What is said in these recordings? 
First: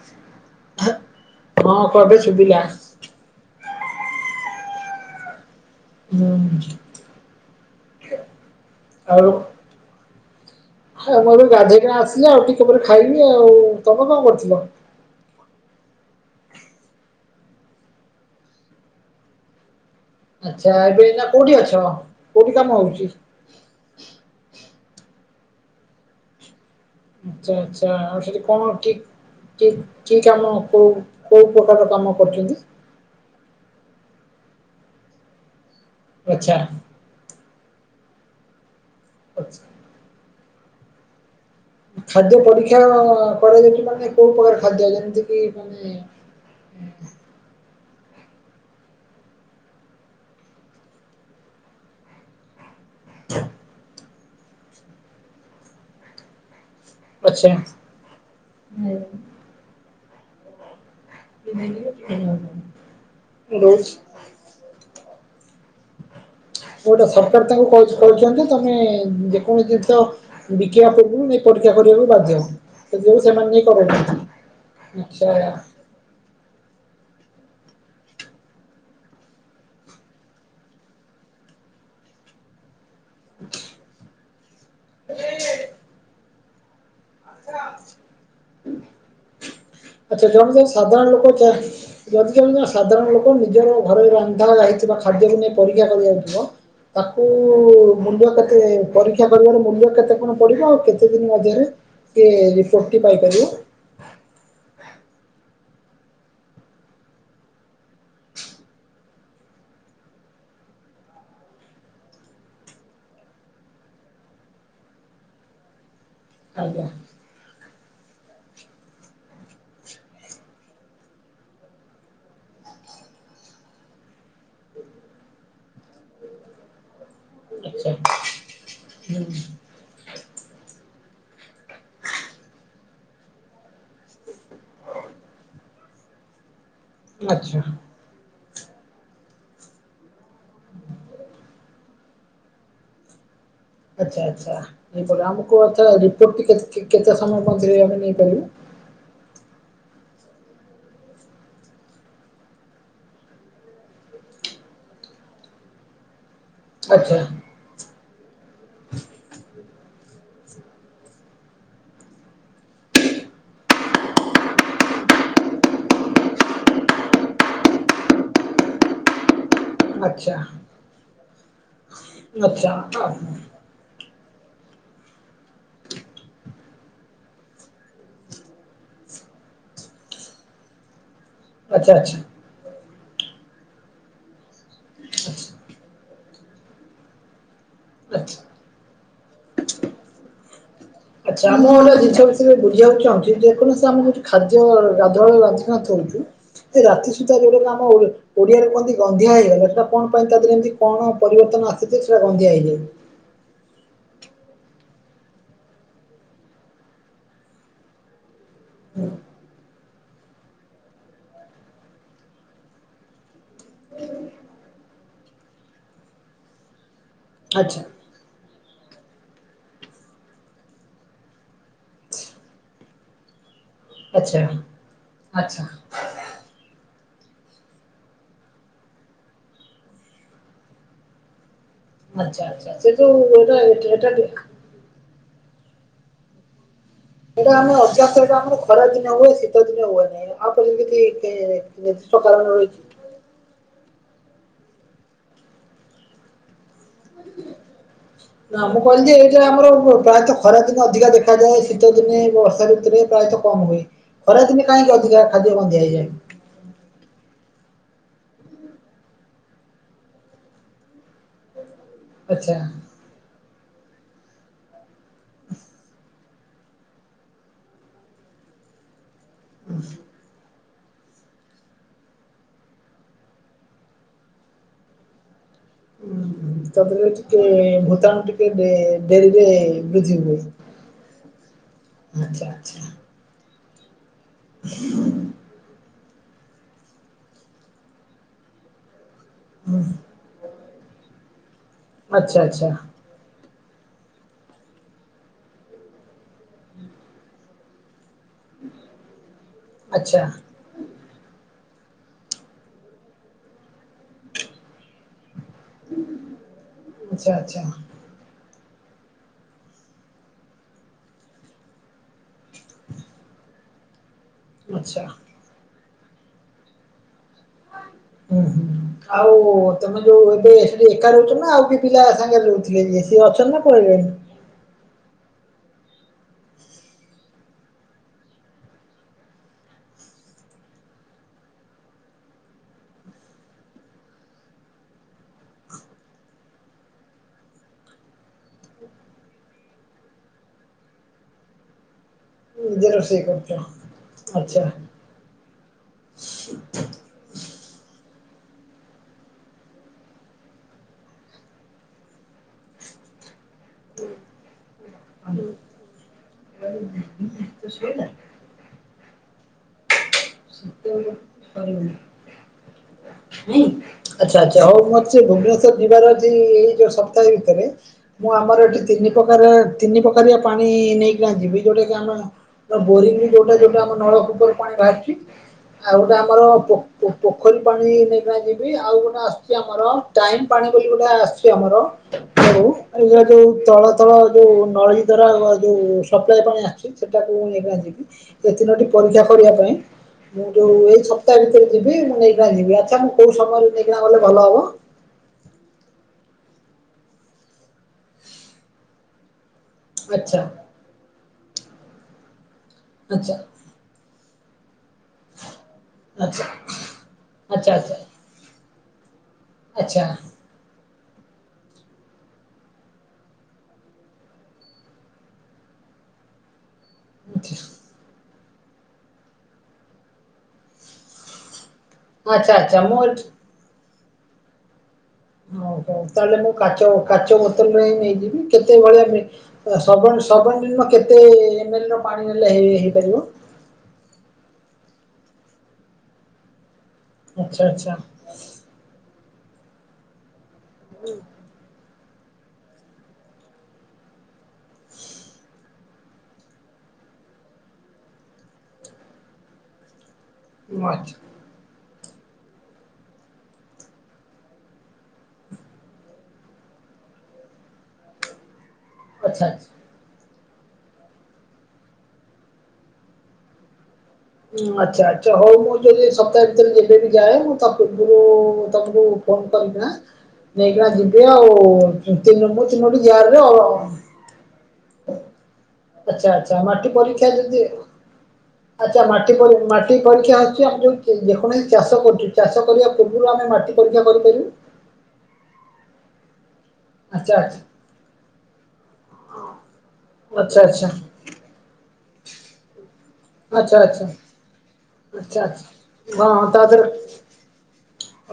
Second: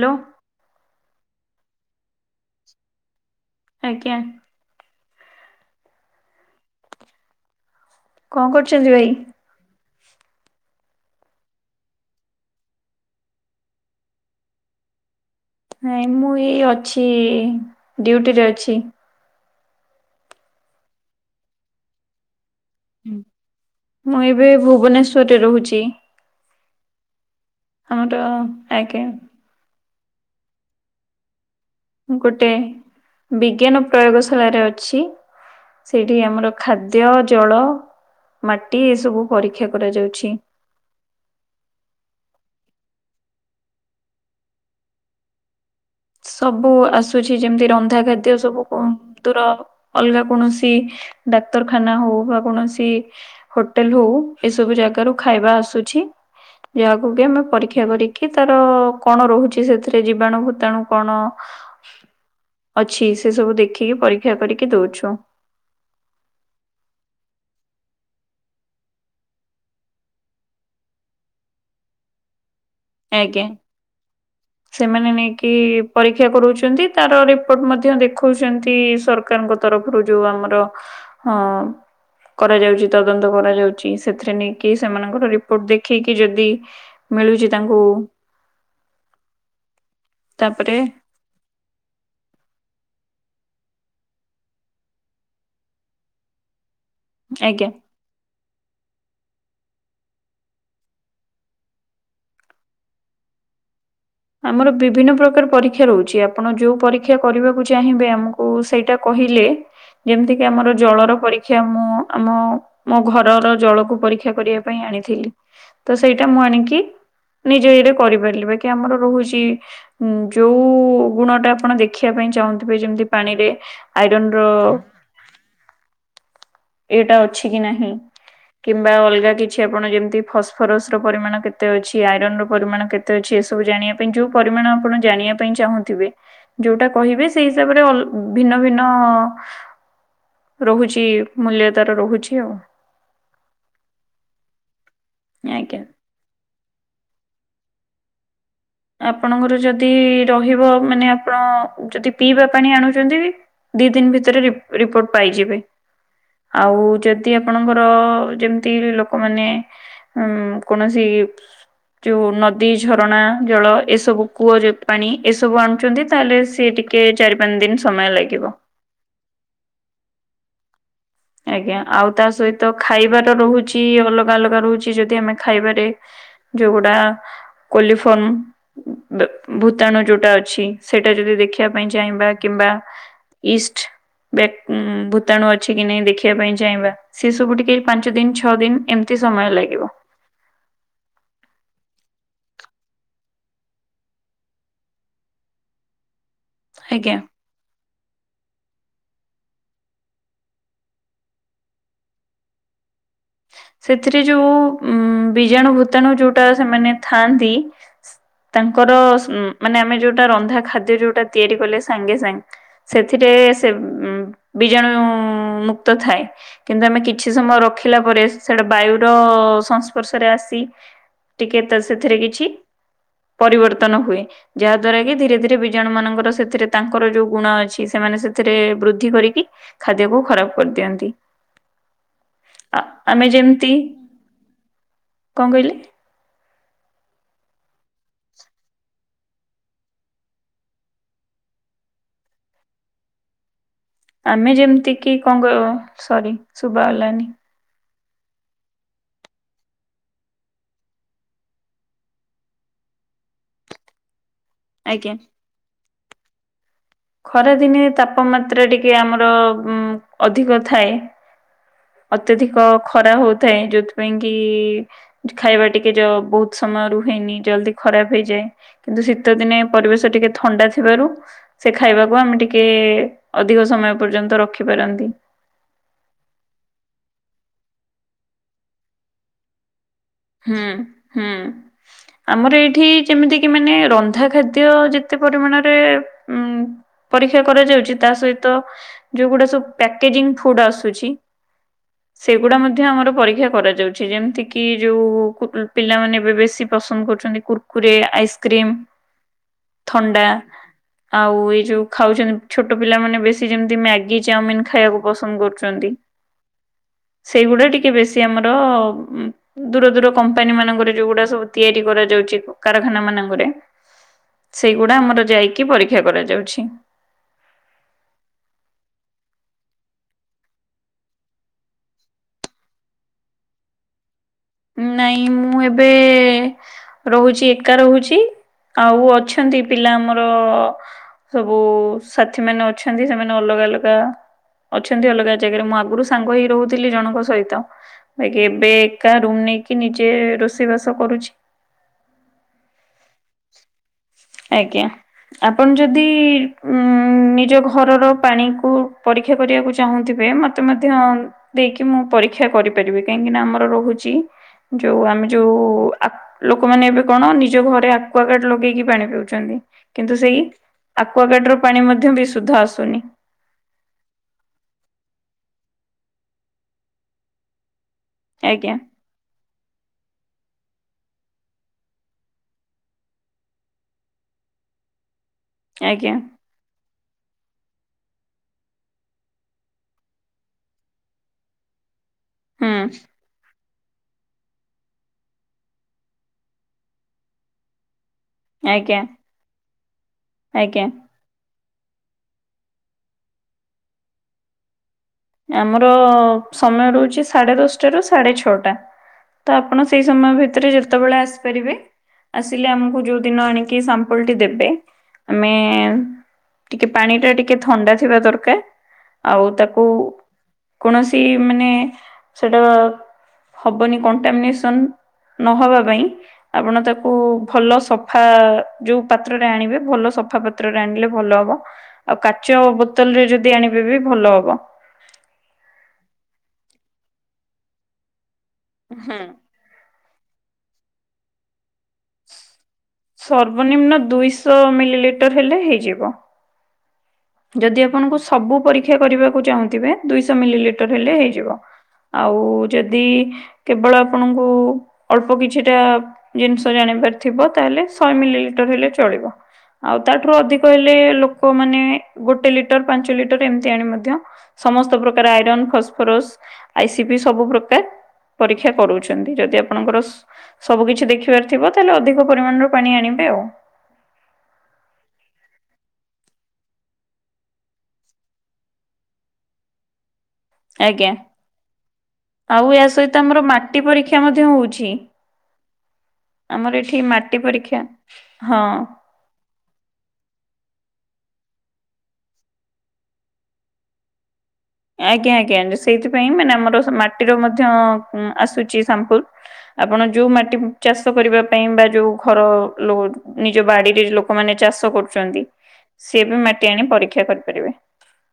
Hello ହଁ କ ଏବେ ଶୁଭିଲା। ଆଜ୍ଞା। ହୁଁ କଣ କରୁଛନ୍ତି ଭାଇ? ଆଉ। ମୁଁ ଏବେ ଠୁ ଗାଧେଇ କିନା ଆସିିଲି ଆଉ ଟିକେ ପରେ ଖାଇବି ଆଉ ତମେ କଁ କରିଥିଲ। ନାଇଁ ମୁଁ ଏଇ ଅଛି ଡ୍ୟୁଟି ରେ ଅଛି। ଆଚ୍ଛା ଏବେ ଏଇନା କୋଉଠି ଅଛ କୋଉଠି କାମ ହଉଛି। ମୁଁ ଏବେ ଭୁବନେଶ୍ଵରରେ ରହୁଛି। ଆଚ୍ଛା ଆଚ୍ଛା ଆମର ଆଉ ସେଠି କଣ କି ଆଜ୍ଞା କି କି କାମ କୋଉ କୋଉ ପ୍ରକାର କାମ। ଗୋଟେ କରୁଛନ୍ତି ବିଜ୍ଞାନ ପ୍ରୟୋଗଶାଳାରେ ଅଛି ସେଇଠି ଆମର ଆଚ୍ଛା ଖା ଦ୍ୟ ଜଳ ମାଟି ଏସବୁ ପରୀକ୍ଷା କରାଯାଉଛି। ଖାଦ୍ୟ ପରୀକ୍ଷା କରାଯାଉଚି ମାନେ କୋଉ ପ୍ରକାର ଖାଦ୍ୟ ଯେମିତି କିି ମାନେ ସବୁ ଆସୁଛି ଯେମିତି ରନ୍ଧା ଖାଦ୍ୟ ସବୁ କଣ ତୁର ଅଲଗା କୌଣସି ଡାକ୍ତରଖାନା ହଉ ବା କୌଣସି କି ହୋଟେଲ ହଉ ଏସବୁ ଜାଗାରୁ ଖାଇବା ଆସୁଛି। ଯାହାକୁ କି ଆମେ ଆଚ୍ଛା ପରୀକ୍ଷା କରିକି ତାର କଣ ରହୁଚି ସେଥିରେ ଜୀବାଣୁ ଭୂତାଣୁ କଣ ଅଛି ସେ ସବୁ ରହୁଛି ଦେଖିକି ପରୀକ୍ଷା କରିକି ଦଉଛୁ। ଗୋଟେ ସରକାର ତାଙ୍କୁ କହୁଚନ୍ତି ତମେ ଯେକୌଣସି ଜିନିଷ ବିକିବା ପୂର୍ବରୁ ନେଇକି ପରୀକ୍ଷା କରିବାକୁ ବାଧ୍ୟ। ତ ଦେଉ ଆଜ୍ଞା। ସେମାନେ ନେଇ [unintelligible] ସେମାନେ ଅଛା। ନେଇକି ପରୀକ୍ଷା କରଉଚନ୍ତି। ତାର ରିପୋର୍ଟ ମଧ୍ୟ ଦେଖଉଚନ୍ତି ସରକାରଙ୍କ ତରଫରୁ ଯୋଉ ଆମର ହଁ। କରାଯାଉଚି ତଦନ୍ତ କରାଯାଉଚି ସେଥିରେ ନେଇକି ସେମାନଙ୍କର ରିପୋର୍ଟ ଦେଖେଇକି ଯଦି ମିଳୁଚି ତାଙ୍କୁ ଆଚ୍ଛା ଜଣେ ତ ତାପରେ ସାଧାରଣ ଲୋକ ତା ଯଦି ଜଣେ ସାଧାରଣ ଲୋକ ନିଜର ଘରରେ ରନ୍ଧା ହୋଇଥିବା ଖାଦ୍ୟକୁ ନେଇ ପରୀକ୍ଷା କରିବାକୁ ଯିବ ତାକୁ ଆଜ୍ଞା। ମୂଲ୍ୟ କେତେ ପରୀକ୍ଷା କରିବାର ମୂଲ୍ୟ କେତେ କଣ ପଡିବ ଆଉ କେତେ ଦିନ ମଧ୍ୟରେ କିଏ ରିପୋର୍ଟଟି ପାଇପାରିବ। ଆମର ବିଭିନ୍ନ ପ୍ରକାର ପରୀକ୍ଷା ରହୁଚି। ଆପଣ ଯୋଉ ପରୀକ୍ଷା କରିବାକୁ ଚାହିଁବେ ଆମକୁ ସେଇଟା କହିଲେ ଯେମିତି କିି ଆମର ଜଳର ପରୀକ୍ଷା ମୁଁ ଆମ ମୋ ଘରର ଜଳକୁ ପରୀକ୍ଷା କରିବା ପାଇଁ ଆଣିଥିଲି। ତ ସେଇଟା ମୁଁ ଆଣିକି ଆଜ୍ଞା ନିଜ ଇଏରେ କରିପାରିଲି ବାକି ଆମର ରହୁଚି ଯୋଉ ଗୁଣଟା ଆପଣ ଦେଖିବା ପାଇଁ ଚାହୁଁଥିବେ ଯେମିତି ପାଣିରେ ଆଇରନର ଏଇଟା ଅଛି କି ଆଚ୍ଛା ନାହିଁ। କିମ୍ବା ଅଲଗା ହୁଁ କିଛି ଆପଣ ଯେମିତି ଫସ୍ଫରସର ପରିମାଣ କେତେ ଅଛି ଆଇରନ ର ପରିମାଣ କେତେ ତ ଏସବୁ ଜାଣିବା ପାଇଁ ଯୋଉ ପରିମାଣ ଆପଣ ଜାଣିବା ପାଇଁ ଚାହୁଁଥିବେ ଯୋଉଟା କହିବେ ସେଇ ଆଚ୍ଛା। ହିସାବରେ ଅଲ ଭିନ୍ନ ଭିନ୍ନ ରହୁଚି ମୂଲ୍ୟ ତାର ରହୁଚି ଆଉ। ଆଛା ଆଛା ଆମକୁ ଆଜ୍ଞା। ରିପୋର୍ଟଟି କେତ କେତେ ସମୟ ମଧ୍ୟରେ ଆମେ ନେଇପାରିବୁ? ଆପଣଙ୍କର ଯଦି ରହିବ ମାନେ ଆପଣ ଯଦି ପିଇବା ପାଣି ଆଣୁଚନ୍ତି ଦି ଦିନ ଭିତରେ ରିପ୍ ରିପୋର୍ଟ ପାଇଯିବେ। ଆଉ ଆଚ୍ଛା ଯଦି ଆପ ଣଙ୍କର ଯେମିତି ଲୋକମାନେ ଉ କୌଣସି ଯୋଉ ନଦୀ ଝରଣା ଜଳ ଏସବୁ କୂଅ ଯେ ପାଣି ଏସବୁ ଆଣୁଚନ୍ତି ତାହେଲେ ସିଏ ଟିକେ ଚାରି ପାଞ୍ଚ ଦିନ ସମୟ ଲାଗିବ। ଆଚ୍ଛା। ଆଜ୍ଞା ଆଉ ତା ସହିତ ଆଚ୍ଛା ଆ ଖାଇବାର ରହୁଚି ଅଲଗା ଅଲଗା ରହୁଚି ଯଦି ଆମେ ଖାଇବାରେ ଯଉଗୁଡ଼ା କୋଲିଫନ୍ ଭୂତାଣୁ ଯୋଉଟା ଅଛି ସେଇଟା ଯଦି ଦେଖ ଦେଖିବା ପାଇଁ ଆଚ୍ଛା ଆଚ୍ଛା ଚାହିଁବା କିମ୍ବା ଇଷ୍ଟ ବ୍ୟାକ୍ ଉଁ ଭୂତାଣୁ ଅଛି କିି ନାଇ ଦେଖିବା ପାଇଁ ଚାହିଁବା ସେସବୁ ଟିକେ ପାଞ୍ଚ ଦିନ ଆଚ୍ଛା। ଛଅ ଦିନ ଏମିତି ସମୟ ଲାଗିବ। ଆଚ୍ଛା ଆମ ଏଆ ଜିନିଷ ବିଷୟରେ ବୁଝିବାକୁ ଚାହୁଚି ଯେକୌଣସି ଆମ ଯୋ ଖାଦ୍ୟ ଗାଧୁଆ [unintelligible] ଏ ରାତି ଆଜ୍ଞା ସୁଦ୍ଧା ଯେଉଡେ ଆମ ଅ ଓଡିଆରେ କୁହନ୍ତି ଗନ୍ଧିଆ ହେଇଗଲା ସେଇଟା କଣ ପାଇଁ ତା ଦେହରେ ଏମିତି କଣ ପରିବର୍ତ୍ତନ ଆସିଯେ ସେଇଟା ଗନ୍ଧିଆ ହେଇଯାଏ? ସେଥିରେ ଯୋଉ ବୀଜାଣୁ ଭୂତାଣୁ ଜୋଉଟା ସେମାନେ ଥାଆନ୍ତି ତାଙ୍କର ଉଁ ମାନେ ଆମେ ଯୋଉଟା ରନ୍ଧା ଖାଦ୍ୟ ଯୋଉଟା ତିଆରି କଲେ ସାଙ୍ଗେ ସାଙ୍ଗ ସେଥିରେ ସେ ବିଜାଣୁ ମୁକ୍ତ ଥାଏ। କିନ୍ତୁ ଆମେ କିଛି ସମୟ ଆଚ୍ଛା ରଖିଲା ପରେ ସେଟା ବାୟ ର ସଂସ୍ପର୍ଶରେ ଆସି ଟିକେ ସେଥିରେ କିଛି ପରିବର୍ତ୍ତନ ହୁଏ ଆଚ୍ଛା ଯାହା ଦ୍ଵାରା କି ଧୀରେ ଧୀରେ ଆଚ୍ଛା ବିଜାଣୁ ମାନଙ୍କର ସେଥିରେ ତାଙ୍କର ଯୋଉ ଗୁଣ ଅଛି ସେମାନେ ସେଥିରେ ବୃଦ୍ଧି କରିକି ଖାଦ୍ୟକୁ ଖରାପ କରିଦିଅନ୍ତି। ଆଚ୍ଛା ଆଛା ସେଯୋଉ ଆମେ ଏଟା ଯେମିତି ଏଟି ହେଠୀ କଣ କହିଲେ? ସେଇଟା ଆମେ ଅଯ୍ୟାସ ସେଇଟା ଆମ ଖରା ଦିନ ହୁଏ ଶୀତ ଦିନେ ହୁଏ ନାହିଁ। ଆଉପରେ ଯେମିତିକି କେ ଯୁକ୍ତ କାରଣ ରହିଚି। ଆମେ ଯେମତି କି କଣ କହିବ ସରି ଶୁଭ ଗଲାନିହିଁ ହ ନା ମୁଁ କହିଲି ଯେ ଏଇଟା ଆମର ପ୍ରାୟତଃ ଖରାଦିନେ ଅଧିକା ଦେଖାଯାଏ ଶୀତ ଦିନେ ବର୍ଷା ଋତୁରେ ପ୍ରାୟତଃ କମ ହୁଏ ଖରାଦିନେ କାହିଁକି ଆଜ୍ଞା। ଅଧିକା ଖାଦ୍ୟ ବନ୍ଦିଆ ହେଇଯଏ? ଖରାଦିନେ ତାପମାତ୍ରା ଟିକେ ଆମର ଅଧିକ ଥାଏ। ଆଚ୍ଛା। ଅତ୍ୟଧିକ ଖରା ହୋଉଥାଏ ଯୋଉଥିପାଇଁ କି ଖାଇବା ଟିକେ ଯ ବହୁତ ସମୟ ରୁହେନି ଜଲଦି ଖରାପ ହେଇଯାଏ କିନ୍ତୁ ସେ ଗୀତ ଦିନେ ପରିବେଶ ଟିକେ ଥଣ୍ଡା ଥିବାରୁ ସେ ଖାଇବାକୁ ଆମେ ଟିକେ ଅଧିକ ସମୟ ପର୍ଯ୍ୟନ୍ତ ରଖି ପାରନ୍ତି। ତା ଦେହରେ ଟିକେ ଭୂତାଣୁ ଟିକେ ଡେ ଡେରିରେ ବୃଦ୍ଧି ହୁଏ। ହୁଁ ହୁଁ ଆଚ୍ଛା ଆମର ଆଚ୍ଛା ଏଇଠି ଯେମିତି କି ମାନେ ର ରନ୍ଧା ଖାଦ୍ୟ ଯେତେ ପରିମାଣରେ ଉ ପରୀକ୍ଷା କରାଯାଉଚି ତା ସହିତ ଯୋଉ ଗୁଟେ ସବୁ ହୁଁ, ପ୍ୟାକେଜିଂ ଫୁଡ ଆସୁଛି। ଆଚ୍ଛା ସେଗୁଡା ଆଚ୍ଛା ମଧ୍ୟ ଆମର ପରୀକ୍ଷା କରାଯାଉଛି। ଯେମିତି କି ଯୋଉ ପିଲାମାନେ ଏବେ ବେଶୀ ପସନ୍ଦ କରୁଚନ୍ତି କୁର୍କୁରେ ଆଇସ୍ କ୍ରିମ୍ ଆଚ୍ଛା ଥଣ୍ଡା ଆଉ ଏଇ ଯୋଉ ଖାଉଚନ୍ତି ଛୋଟ ପିଲାମାନୋନେ ବେଶୀ ଯେମିତି ମ୍ୟାଗି ଚାଉମିିନ ଖାଇବାକୁ ପସନ୍ଦ କରୁଚନ୍ତି। ଆଚ୍ଛା ଆଚ୍ଛା। ସେଇଗୁଡା ଟିକେ ବେଶୀ ଆମର ଦୂର ଦୂର କମ୍ପାନୀ ମାନଙ୍କରେ ଯୋଉଗୁଡା ସବୁ ତିଆରି କରାଯାଉଛି କାରଖାନା ମାନଙ୍କରେ ସେଇଗୁଡା ଆଚ୍ଛା। ଆମର ଯାଇକି ପରୀକ୍ଷା କରାଯାଉଛି। ଉଁ ହୁଁ। ଆଉ ତମେ ଯୋଉ ଏବେ ସେଠି ଏକା ରହୁଚ ନା ଆଉକିଏ ପିଲା ସାଙ୍ଗେରେ ରହୁଥିଲେ ସ ଅଛନ୍ତୀ ନା ପଳେଇଣି ନାଇଁ ମୁଁ ଏବେ ରୋହୂଚି ଏକା ରୋହୁଚି ଆଉ ଅଛନ୍ତି ପିଲା ଆମର ସବୁ ସାଥି ମାନେ ଅଛନ୍ତି ସେମାନେ ଅଲଗା ଅଲଗା ଅଛନ୍ତି ଅଲଗା ଜାଗାରେ ମୁଁ ଆଗରୁ ସାଙ୍ଗ ହୋଇ ରହୁଥିଲି ଜଣଙ୍କ ସହିତ ବାକି ଏବେ ଏକା ରୁମ ନେଇକି ନିଜେ ରୋଷେଇ ବାସ କରୁଛି। ନିଜେ ରୋଷେଇ କରୁଚ? ଆଜ୍ଞା ଆପଣ ଯଦି ଉଁ ଉଁ ନିଜ ଘରର ପାଣିକୁ ପରୀକ୍ଷା କରିବାକୁ ଚାହୁଁଥିବେ ମତେ ମଧ୍ୟ ଦେଇକି ମୁଁ ପରୀକ୍ଷା କରିପାରିବି କାହିଁକି ନା ଆମର ରୋହୁଚୀ ଯୋଉ ଆମେ ଯୋଉ ଆକ୍ ଲୋକମାନେ ଏବେ କଣ ନିଜ ଘରେ ଆକୁଅଗାର୍ଡ ଲଗେଇକି ପାଣି କିନ୍ତୁ ସେଇ ଆକ୍ୱଗାର୍ଡ ର ପାଣି ମଧ୍ୟ ବିସୁଦ୍ଧ ଆସୁନି। ହୁଁ ଆଚ୍ଛା ଆଚ୍ଛା ହଉ ମତେ ଭୁବନେଶ୍ଵର ଯିବାର ଯ ଏଇ ଯୋଉ ସପ୍ତାହେ ଭିତରେ ମୁଁ ଆମର ଆଜ୍ଞା ଏଠି ତିନି ପ୍ରକାର ତିନି ପ୍ରକାରିଆ ପାଣି ନେଇକିନା ଯିବି ଯେଉଁଟାକି ଆମେ ତ୍ ବୋରିଂରେ ଯୋଉଟା ଯୋଉଟା ଆମ ନଳକୂପରୁ ପାଣି ବାହାରିଛି ଆଉ ଆଜ୍ଞା ଗୋଟେ ଆମର ପୋଖ ପାଣି ନେଇକିନା ଯିବି ଆଉ ଗୋଟେ ଆସୁଛି ଆମର ଟାଇମ ପାଣି ବୋଲି ଗୋଟେ ଆସିଛି ଆମର ହଉ ହୁଁ ଏଇା ଯୋଉ ତଳ ର ଯୋଉ ନଳୀ ଧର ଯୋଉ ସପ୍ଲାଇ ପାଣି ଆସିୁଛି ସେଟାକୁ ନେଇକି ଯିବି ସେ ତିନୋଟି ଆଜ୍ଞା ପରୀକ୍ଷା କରିବା ପାଇଁ ମୁଁ ଯୋଉ ଆଜ୍ଞା। ଏଇ ସ ତା ଭିତରେ ଯିବି ମୁଁ ନେଇକି ଯିବି ଆଚ୍ଛା ମୁଁ କୋଉ ସମୟରେ ନେଇକିନା ଗଲେ ଭଲ ହବ? ଆମର ସମୟ ରହୁଛି ସାଢେ ଦଶଟା ରୁ ସାଢେ ଛଅଟା। ତ ଆପଣ ସେଇ ସମୟ ଆଚ୍ଛା ଭିତରେ ଯେତେବେଳେ ଆସିପାରିବେ ଆସିଲେ ଆମକୁ ଯୋଉ ଆଚ୍ଛା ଦିନ ଆଣ କି ସାମ୍ପଲଟି ଦେବେ ଆମେ ଆଚ୍ଛା ଟିକେ ପାଣି ଟା ଟିକେ ଆଚ୍ଛା ଥଣ୍ଡା ଥିବା ଦରକାର ଆଉ ଆଚ୍ଛା ତାକୁ ଆଚ୍ଛା କୌଣସି ମାନେ ସେଟା ହବନି କଣ୍ଟାମିନେସନ୍ ନହବା ପାଇଁ ଆପଣ ତା କୁ ଭଲ ଆଚ୍ଛା ସଫା ଯୋଉ ପାତ୍ରରେ ଆଣିବେ ଭଲ ସଫା ପାତ୍ରରେ ଆଣିଲେ ଭଲ ହବ? ଆଉ କାଚ ଆଚ୍ଛା ମୁଁ ବୋତଲ ଏଠି ରେ ଯଦି ଆଣିବେ ବି ଭଲ ହବ। ହଉ ହଉ ତାହେଲେ ମୁଁ କାଚ କାଚ ବୋତଲରେ ନେଇଯିବି କେତେବେଳେଆ ହୁଁ ସର୍ଵନିମ୍ନ କେତେ ଏମ ଏଲ ର ପାଣି ନେଲେ ହେ ହେ ସର୍ବନିମ୍ନ ଦୁଇଶହ ମିଲିଲିଟର ହେଲେ ହେଇଯିବ। ଆଚ୍ଛା ଯଦି ଆଚ୍ଛା ଆପଣଙ୍କୁ ସବୁ ପରୀକ୍ଷା କରିବାକୁ ଚାହୁଁଥିବେ ଦୁଇଶହ ମିଲିଲିଟର ହେଲେ ହେଇଯିବ? ଆଉ ଯଦି କେବଳ ଆପଣଙ୍କୁ ଅଳ୍ପ କିଛିଟା ଜିନିଷ ଜାଣିବାର ଥିବ ତାହେଲେ ଶହେ ମିଲିଲିଟର ହେଲେ ଚଳିବ। ଆଉ ତାଠାରୁ ଅଧିକ ଆଚ୍ଛା ହେଲେ ଆଚ୍ଛା। ଲୋକମାନେ ଗୋଟେ ଲିଟର ପାଞ୍ଚ ଲିଟର ଏମିତି ଆଣି ମଧ୍ୟ ସମସ୍ତ ପ୍ରକାର iron phosphorus I C P ସବୁ ପ୍ରକାର ପରୀକ୍ଷା କରୁଛୁ। ଯଦି ଆଚ୍ଛା। ଆପଣଙ୍କର ସବୁ କିିଛି ଦେଖିବାର ଥିବ ତାହେଲେ ଅଧିକ ପରିମାଣର ପାଣି ଆଣିବେ ଆଉ ହଁ ଆଛା ଆଚ୍ଛା ହଉ ମୁଁ ଯଦି ସପ୍ତାହେ ଭିତରେ ଯେବେ ବି ଯାଏ ମୁଁ ତା ପୂର୍ବରୁ ତମକୁ ଫୋନ୍ କରିବି ନେଇକିନା ଆଜ୍ଞା। ଯିବେ ଆଉ [unintelligible] ତିନୋଟି ଯାରରେ ଖିଆ ମଧ୍ୟ ହଉଛି। ଆଛା ଆଛା ଆମର ମାଟି ଏଠି ପରୀକ୍ଷା ଯଦି ପରୀକ୍ଷା ହଁ। ଆଛା ମାଟି ମାଟି ମାଟି ପରୀକ୍ଷା ଆସୁଛି ଆମେ ଯୋଉ ଯେକୌଣସି ଚାଷ କରୁଛୁ ଚାଷ କରିବା ପୂର୍ବରୁ ଆମେ ମାଟି ପରୀକ୍ଷା କରିପାରିବୁ? ଆଜ୍ଞା ଆଜ୍ଞା ସେଇଥିପାଇଁ ମାନେ ଆମର ଆଚ୍ଛା ମାଟିର ଆଚ୍ଛା ମଧ୍ୟ ଆସୁଛି ସାମ୍ପୂଲ୍ ଆପଣ ଉ ଆଚ୍ଛା ଆଚ୍ଛା ଚାଷ କରିବା ପାଇଁ ବା ଯୋଉ ଘର ଲୋନ ଏ ଯୋଉ ଆଚ୍ଛା ବାଡିରେ ଆଚ୍ଛା ଲୋକମାନେ ଚାଷ ଆଚ୍ଛା କରୁଛନ୍ତି ଆଚ୍ଛା ସେ ହଁ ବି ହଁ ତା ମାଟି ଆଣି ଦେହରେ ପରୀକ୍ଷା କରିପାରିବେ?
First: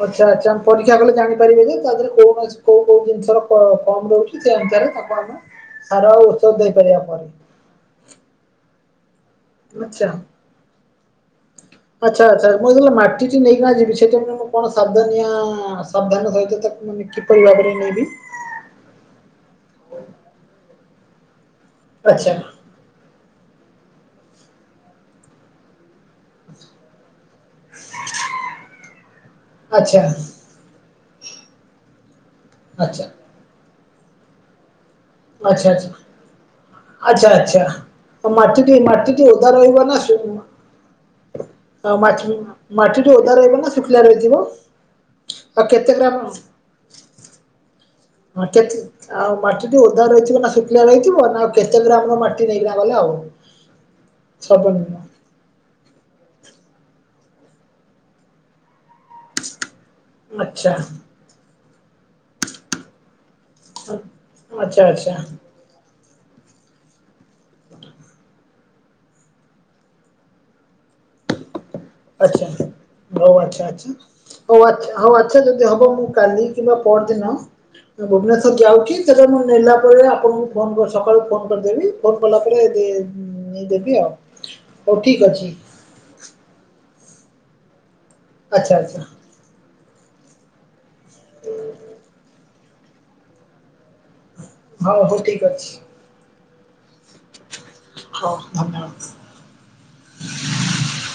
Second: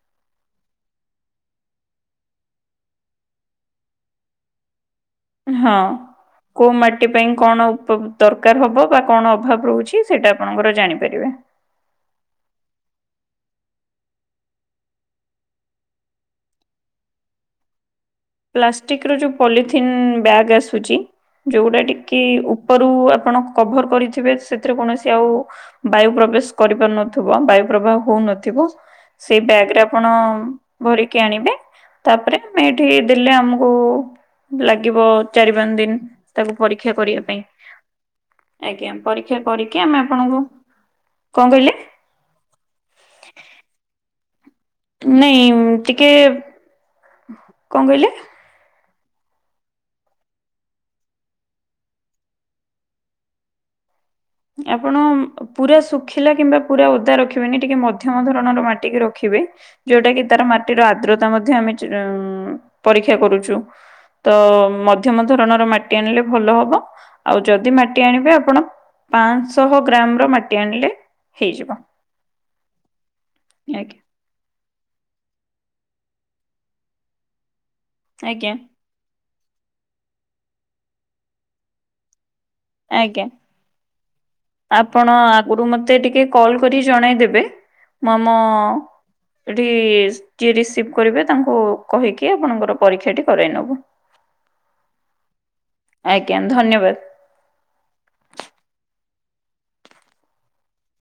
ଆଚ୍ଛା ଆଚ୍ଛା ପରୀକ୍ଷା କଲେ ଜାଣିପାରିବେ ଯେ ତା ଦେହରେ କୌଣସି କୋଉ କୋଉ ଜିନିଷର କମ୍ ରହୁଛି। [inaudible] ହଁ ସାର ଆଉ ଔଷଧ କୋଉ ଦେଇପାରିବା ମାଟି ପରେ ପାଇଁ କଣ ଉପ ଦରକାର ହବ ବା କଣ ଅଭାବ ରହୁଛି ଆଚ୍ଛା। ସେଇଟା ଆପଣଙ୍କର ଜାଣିପାରିବେ? ଆଚ୍ଛା ଆଚ୍ଛା ମୁଁ ଯେତେ ମାଟିଟି ନେଇକିନା ଯିବି ସେଥି ମୁଁ କଣ ସାବଧାନ ସାବଧାନ ସହିତ ମାନେ କିପରି ଭାବରେ ନେବି ପ୍ଲାଷ୍ଟିକ ର ଯୋଉ ପଲିଥିନ୍ ବ୍ୟାଗ୍ ଆସୁଛି ଯୋଉଗୁଡା କି ଆଚ୍ଛା ଉପରୁ ଆପଣ କଭର କରିଥିବେ ସେଥିରେ କୌଣସି ଆଉ ବାୟୁ ପ୍ରବେଶ କରିପାରୁନ ବାୟୁ ପ୍ରବାହ ହଉନଥିବ ସେଇ ବ୍ୟାଗ ରେ ଆଚ୍ଛା ଆପଣ ଆଚ୍ଛା। ଭରିକି ଆଣିବେ? ତାପରେ ଆମେ ଏଇଠି ଆଚ୍ଛା ଦେଲେ ଆମକୁ ଲାଗିବ ଚାରି ପାଞ୍ଚ ଆଚ୍ଛା ଦିନ ତାକୁ ପରୀକ୍ଷା କରିବା ଆଚ୍ଛା ପାଇଁ। ଆଚ୍ଛା ଆଉ ମାଟିଟି ଆଜ୍ଞା ମାଟିଟି ପରୀକ୍ଷା ଓଦା କରିକି ରହିବ ନା ଆମେ ସୁ ଆପଣଙ୍କୁ କଣ କହିଲେ ଆଉ ମାଟି ମାଟିଠୁ ଓଦା ରହିବ ନା ଶୁଖିଲ ରହିଯିବ? ନାଇଁ ଟିକେ, କଣ କହିଲେ? [inaudible] ଆଉ ମାଟି ଟି ଓଦା ରହିିଥିବ ନା ଶୁଖିଲା ରହିଥିବ ନା ଆଉ କେତେ ଗ୍ରାମର ମାଟି ନେଇକିନା ଗଲେ ହବ? [inaudible] ଆପଣ ପୁରା ଶୁଖିଲା କିମ୍ବା ପୁରା ଓଦା ରଖିବେନି ଟିକେ ମଧ୍ୟମ ଧରଣର ମାଟିିକି ରଖିବେ। ଯୋଉଟା କିି ତାର ଆଚ୍ଛା ମାଟିର ଆର୍ଦ୍ରତା ମଧ୍ୟ ଆମେ ପରୀକ୍ଷା କରୁଛୁ। ତ ଆଚ୍ଛା ଆଚ୍ଛା ମଧ୍ୟମ ଧରଣର ମାଟି ମାଟି ଆଣିଲେ ଭଲ ହବ। ଆଉ ଯଦି ମାଟି ଆଣିବେ ଆପଣ ପାଞ୍ଚଶହ ଗ୍ରାମ ର ମାଟି ଆଣିଲେ ହେଇଯିବ। ଆଚ୍ଛା ହଉ ଆଚ୍ଛା ଆଜ୍ଞା ଆଚ୍ଛା। ହଉ ଆଛା ହଉ ଆଚ୍ଛା ଯଦି ହବ ମୁଁ କାଲି କିମ୍ବା ପଅର ଦିନ ମୁଁ ଆଜ୍ଞା ଭୁବନେଶ୍ଵର ଯାଉଛି। ସେଟା ମୁଁ ନେଲା ବେଳେ ଆପଣଙ୍କୁ ଫୋନ୍ ସକାଳୁ ଫୋନ୍ କରିଦେବି। ଫୋନ୍ କଲା ପରେ ଆଜ୍ଞା। ନେଇ ଦେବି ଆଉ। ହଉ ଆପଣ ଠିକ୍ ଅଛି। ଆଗରୁ ମତେ ଟିକେ କଲ୍ କରି ଜଣେଇ ଦେବେ। ମୁଁ ଆମ ଆଚ୍ଛା ଆଚ୍ଛା ଏଇଠି ଯିଏ ରିସିଭ୍ କରିବେ ତାଙ୍କୁ କହିକି ଆପଣଙ୍କର ପରୀକ୍ଷାଟି କରାଇ ନବୁ। ହଉ ହଉ ଠିକ ଅଛି। ଆଜ୍ଞା ଧନ୍ୟବାଦ। ହଁ ଧନ୍ୟବାଦ।